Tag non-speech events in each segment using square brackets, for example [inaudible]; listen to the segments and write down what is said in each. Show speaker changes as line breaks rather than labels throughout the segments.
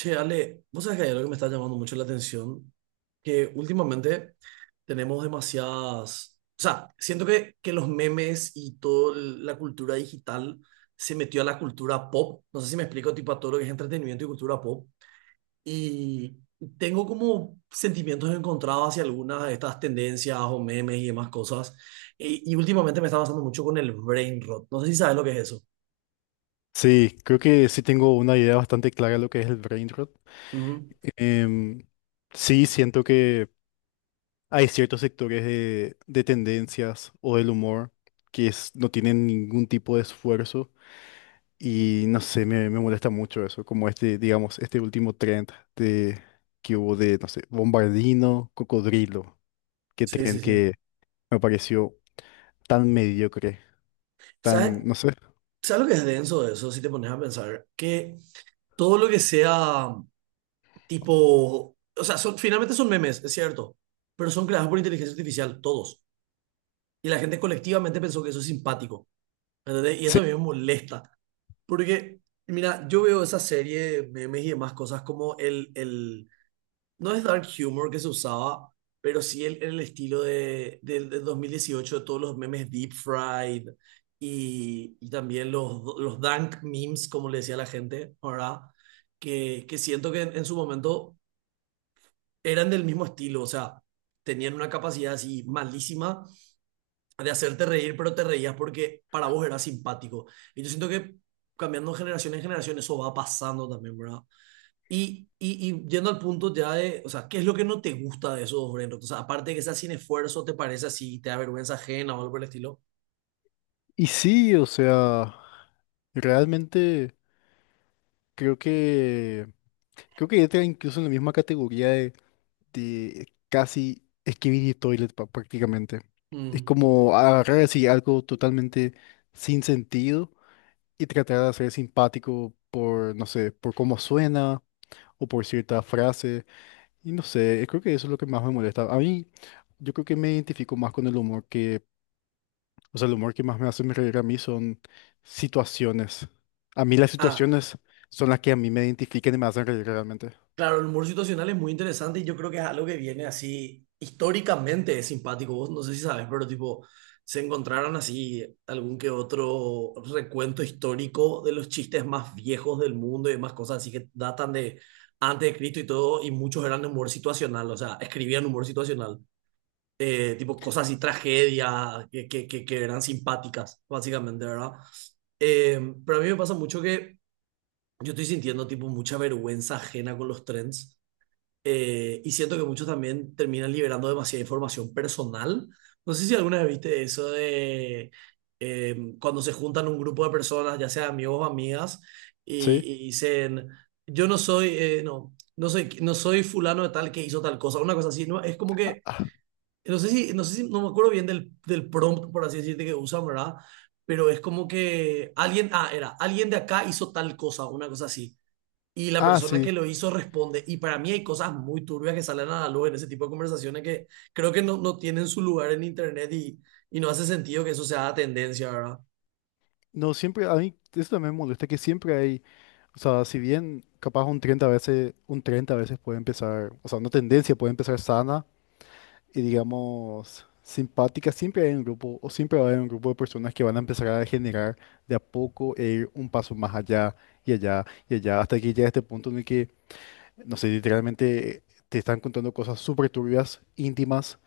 Che, Ale, vos sabés que hay algo que me está llamando mucho la atención, que últimamente tenemos demasiadas, o sea, siento que los memes y toda la cultura digital se metió a la cultura pop, no sé si me explico, tipo a todo lo que es entretenimiento y cultura pop, y tengo como sentimientos encontrados hacia algunas de estas tendencias o memes y demás cosas, y últimamente me está pasando mucho con el brain rot, no sé si sabes lo que es eso.
Sí, creo que sí tengo una idea bastante clara de lo que es el brain rot.
Ujú.
Em, sí, siento que hay ciertos sectores de tendencias o del humor no tienen ningún tipo de esfuerzo y no sé, me molesta mucho eso, como este, digamos, este último trend de, que hubo de, no sé, Bombardino, Cocodrilo, que
Sí, sí,
trend
sí.
que me pareció tan mediocre,
¿Sabes?
tan, no sé.
¿Sabes lo que es denso de eso? Si te pones a pensar que todo lo que sea tipo, o sea, finalmente son memes, es cierto, pero son creados por inteligencia artificial, todos. Y la gente colectivamente pensó que eso es simpático, ¿entendés? Y
Sí,
eso a mí me molesta, porque, mira, yo veo esa serie de memes y demás cosas como no es dark humor que se usaba, pero sí el estilo de, del 2018, de todos los memes deep fried y también los dank memes, como le decía la gente, ¿verdad? Que siento que en su momento eran del mismo estilo, o sea, tenían una capacidad así malísima de hacerte reír, pero te reías porque para vos era simpático. Y yo siento que cambiando de generación en generación eso va pasando también, ¿verdad? Y yendo al punto ya de, o sea, ¿qué es lo que no te gusta de esos dos Brent? O sea, aparte de que sea sin esfuerzo, ¿te parece así? ¿Te da vergüenza ajena o algo por el estilo?
y sí, o sea, realmente creo que... Creo que entra incluso en la misma categoría de casi Skibidi Toilet prácticamente. Es
Mm.
como agarrar así algo totalmente sin sentido y tratar de ser simpático por, no sé, por cómo suena o por cierta frase. Y no sé, creo que eso es lo que más me molesta. A mí, yo creo que me identifico más con el humor que, o sea, el humor que más me hace reír a mí son situaciones. A mí las
Ah,
situaciones son las que a mí me identifican y me hacen reír realmente.
claro, el humor situacional es muy interesante y yo creo que es algo que viene así históricamente es simpático. Vos no sé si sabes, pero tipo, se encontraron así algún que otro recuento histórico de los chistes más viejos del mundo y demás cosas así que datan de antes de Cristo y todo, y muchos eran de humor situacional, o sea, escribían humor situacional. Tipo cosas y tragedias que eran simpáticas, básicamente, ¿verdad? Eh, pero a mí me pasa mucho que yo estoy sintiendo tipo mucha vergüenza ajena con los trends. Y siento que muchos también terminan liberando demasiada información personal. No sé si alguna vez viste eso de cuando se juntan un grupo de personas, ya sea amigos o amigas, y,
¿Sí?
y dicen, yo no soy, no soy fulano de tal que hizo tal cosa, una cosa así, ¿no? Es como que no sé si, no sé si, no me acuerdo bien del prompt, por así decirte, que usan, ¿verdad? Pero es como que alguien de acá hizo tal cosa, una cosa así. Y la
Ah,
persona que
sí.
lo hizo responde. Y para mí hay cosas muy turbias que salen a la luz en ese tipo de conversaciones que creo que no tienen su lugar en internet y no hace sentido que eso sea tendencia, ¿verdad?
No, siempre, a mí eso también me molesta, que siempre hay, o sea, si bien capaz un 30 veces, un 30 veces puede empezar, o sea, una tendencia puede empezar sana y digamos simpática, siempre hay un grupo, o siempre va a haber un grupo de personas que van a empezar a generar de a poco e ir un paso más allá y allá y allá, hasta que llega este punto en el que, no sé, literalmente te están contando cosas súper turbias, íntimas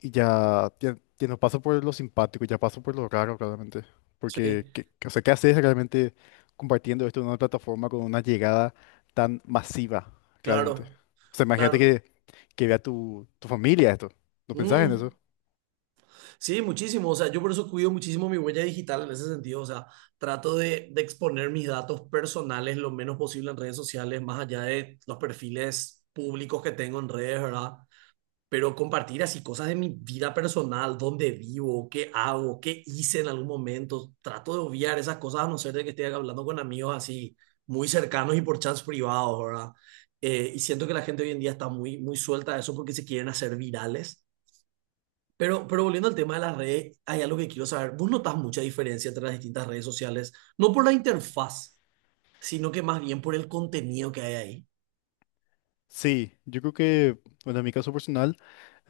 y ya, ya, ya no paso por lo simpático, ya paso por lo raro realmente.
Sí,
Porque ¿qué, o sea, qué haces realmente compartiendo esto en una plataforma con una llegada tan masiva realmente? O
claro,
sea, imagínate
claro.
que vea tu familia esto. ¿No pensás en
Mm.
eso?
Sí, muchísimo. O sea, yo por eso cuido muchísimo mi huella digital en ese sentido. O sea, trato de exponer mis datos personales lo menos posible en redes sociales, más allá de los perfiles públicos que tengo en redes, ¿verdad? Pero compartir así cosas de mi vida personal, dónde vivo, qué hago, qué hice en algún momento. Trato de obviar esas cosas a no ser de que esté hablando con amigos así muy cercanos y por chats privados, ¿verdad? Y siento que la gente hoy en día está muy suelta a eso porque se quieren hacer virales pero volviendo al tema de las redes, hay algo que quiero saber. ¿Vos notas mucha diferencia entre las distintas redes sociales? No por la interfaz, sino que más bien por el contenido que hay ahí.
Sí, yo creo que, bueno, en mi caso personal,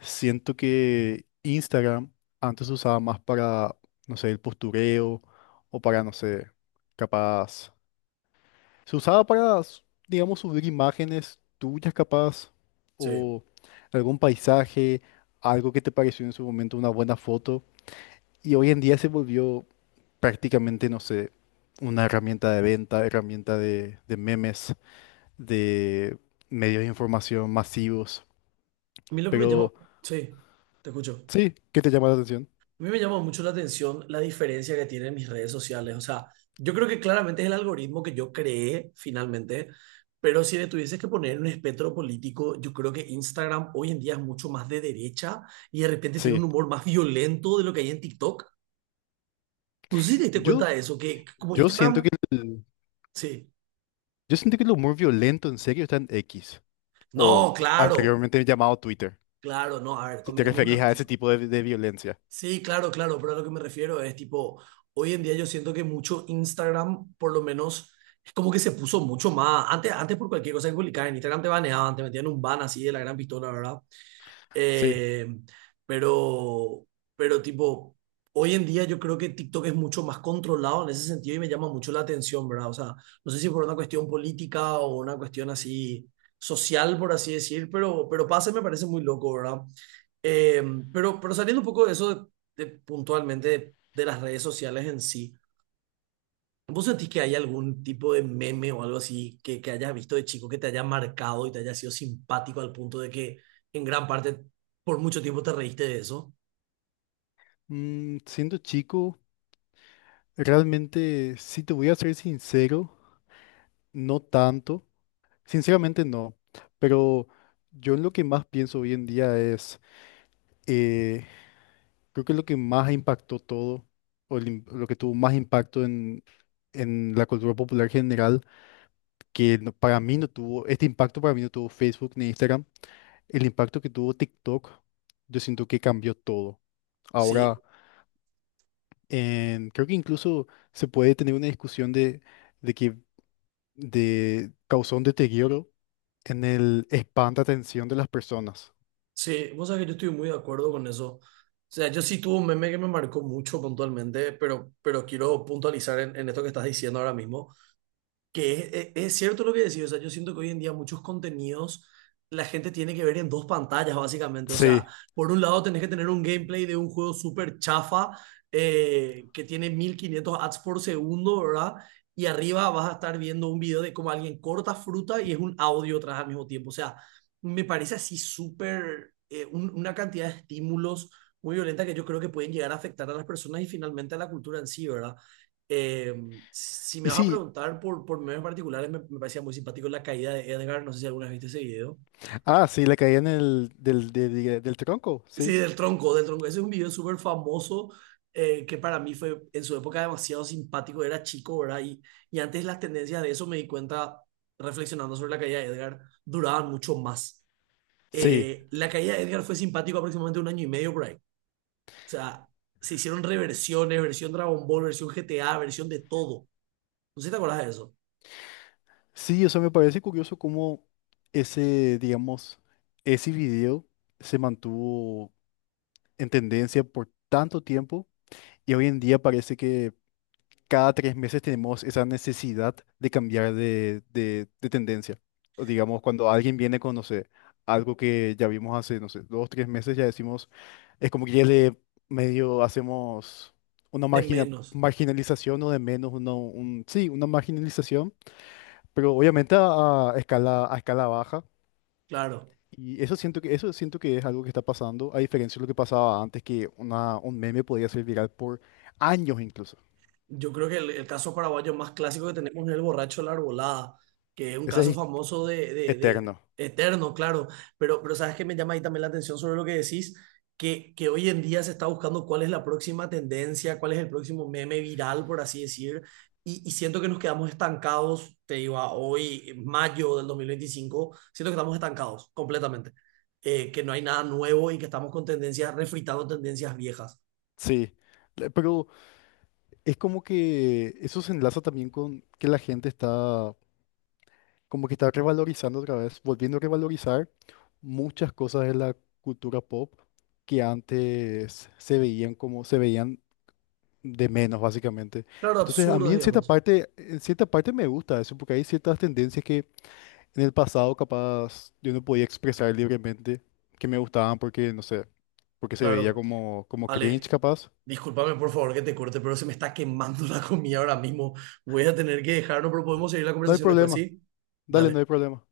siento que Instagram antes se usaba más para, no sé, el postureo o para, no sé, capaz. Se usaba para, s- Digamos, subir imágenes tuyas capaz
Sí.
o algún paisaje, algo que te pareció en su momento una buena foto. Y hoy en día se volvió prácticamente, no sé, una herramienta de venta, herramienta de memes, de medios de información masivos.
A mí lo que me llama,
Pero
sí, te escucho.
sí, ¿qué te llama la atención?
A mí me llama mucho la atención la diferencia que tienen mis redes sociales. O sea, yo creo que claramente es el algoritmo que yo creé finalmente, pero si le tuvieses que poner un espectro político, yo creo que Instagram hoy en día es mucho más de derecha y de repente tiene un
Sí.
humor más violento de lo que hay en TikTok. No sé si te diste cuenta
Yo,
de eso, que como
yo siento
Instagram,
que
sí.
yo siento que el humor violento en serio está en X o
No, claro,
anteriormente llamado Twitter.
claro, no, a ver,
Si te
convengamos una
referís a
cosa.
ese tipo de violencia.
Sí, claro, claro, pero a lo que me refiero es tipo, hoy en día yo siento que mucho Instagram, por lo menos, es como que se puso mucho más. Antes por cualquier cosa que publicaba en Instagram te baneaban, te metían un ban así de la gran pistola, ¿verdad?
Sí.
Eh, pero, pero tipo, hoy en día yo creo que TikTok es mucho más controlado en ese sentido y me llama mucho la atención, ¿verdad? O sea, no sé si por una cuestión política o una cuestión así social, por así decir, pero pase me parece muy loco, ¿verdad? Eh, pero saliendo un poco de eso de puntualmente de las redes sociales en sí, ¿vos sentís que hay algún tipo de meme o algo así que hayas visto de chico que te haya marcado y te haya sido simpático al punto de que en gran parte por mucho tiempo te reíste de eso?
Mm, siendo chico, realmente, si te voy a ser sincero, no tanto. Sinceramente no. Pero yo en lo que más pienso hoy en día es, eh, creo que lo que más impactó todo, o el lo que tuvo más impacto en la cultura popular general, que no- para mí no tuvo, este impacto para mí no tuvo Facebook ni Instagram, el impacto que tuvo TikTok, yo siento que cambió todo. Ahora...
Sí,
Creo que incluso se puede tener una discusión de que de, causó un deterioro en el espanto atención de las personas.
sí, vos sabés que yo estoy muy de acuerdo con eso. O sea, yo sí tuve un meme que me marcó mucho puntualmente, pero quiero puntualizar en esto que estás diciendo ahora mismo. Que es cierto lo que decís, o sea, yo siento que hoy en día muchos contenidos la gente tiene que ver en dos pantallas, básicamente. O sea,
Sí.
por un lado tenés que tener un gameplay de un juego súper chafa que tiene 1500 ads por segundo, ¿verdad? Y arriba vas a estar viendo un video de cómo alguien corta fruta y es un audio atrás al mismo tiempo. O sea, me parece así súper una cantidad de estímulos muy violenta que yo creo que pueden llegar a afectar a las personas y finalmente a la cultura en sí, ¿verdad? Si me
Y
vas a
sí,
preguntar por memes particulares, me parecía muy simpático la caída de Edgar. No sé si alguna vez viste ese video.
ah, sí, la caída en el, del, de- del tronco,
Sí,
sí.
del tronco, del tronco. Ese es un video súper famoso que para mí fue en su época demasiado simpático. Era chico, ¿verdad? Y antes las tendencias de eso me di cuenta reflexionando sobre la caída de Edgar duraban mucho más.
Sí,
La caída de Edgar fue simpático aproximadamente un año y medio por ahí. O sea, se hicieron reversiones, versión Dragon Ball, versión GTA, versión de todo. No sé si te acuerdas de eso.
sí, eso me parece curioso cómo ese, digamos, ese video se mantuvo en tendencia por tanto tiempo y hoy en día parece que cada tres meses tenemos esa necesidad de cambiar de tendencia. O digamos, cuando alguien viene con, no sé, algo que ya vimos hace, no sé, dos, tres meses, ya decimos, es como que ya le medio hacemos una
De menos,
marginalización o de menos, uno, un, sí, una marginalización, pero obviamente a escala baja.
claro.
Y eso siento que es algo que está pasando, a diferencia de lo que pasaba antes, que un meme podía ser viral por años incluso.
Yo creo que el caso paraguayo más clásico que tenemos es el borracho de la arbolada, que es un
Ese
caso
es
famoso
eterno.
eterno, claro, pero sabes que me llama ahí también la atención sobre lo que decís, que hoy en día se está buscando cuál es la próxima tendencia, cuál es el próximo meme viral, por así decir, y siento que nos quedamos estancados, te digo, a hoy, mayo del 2025, siento que estamos estancados completamente, que no hay nada nuevo y que estamos con tendencias, refritando tendencias viejas,
Sí, le- pero es como que eso se enlaza también con que la gente está como que está revalorizando otra vez, volviendo a revalorizar muchas cosas de la cultura pop que antes se veían como se veían de menos básicamente.
claro,
Entonces, a mí
absurdas, digamos,
en cierta parte me gusta eso porque hay ciertas tendencias que en el pasado capaz yo no podía expresar libremente que me gustaban porque no sé, porque se veía
claro.
como como cringe
Ale,
capaz.
discúlpame por favor que te corte, pero se me está quemando [laughs] la comida ahora mismo. Voy a tener que dejarlo, pero podemos seguir la
No hay
conversación después,
problema.
¿sí?
Dale, no hay
Dale.
problema.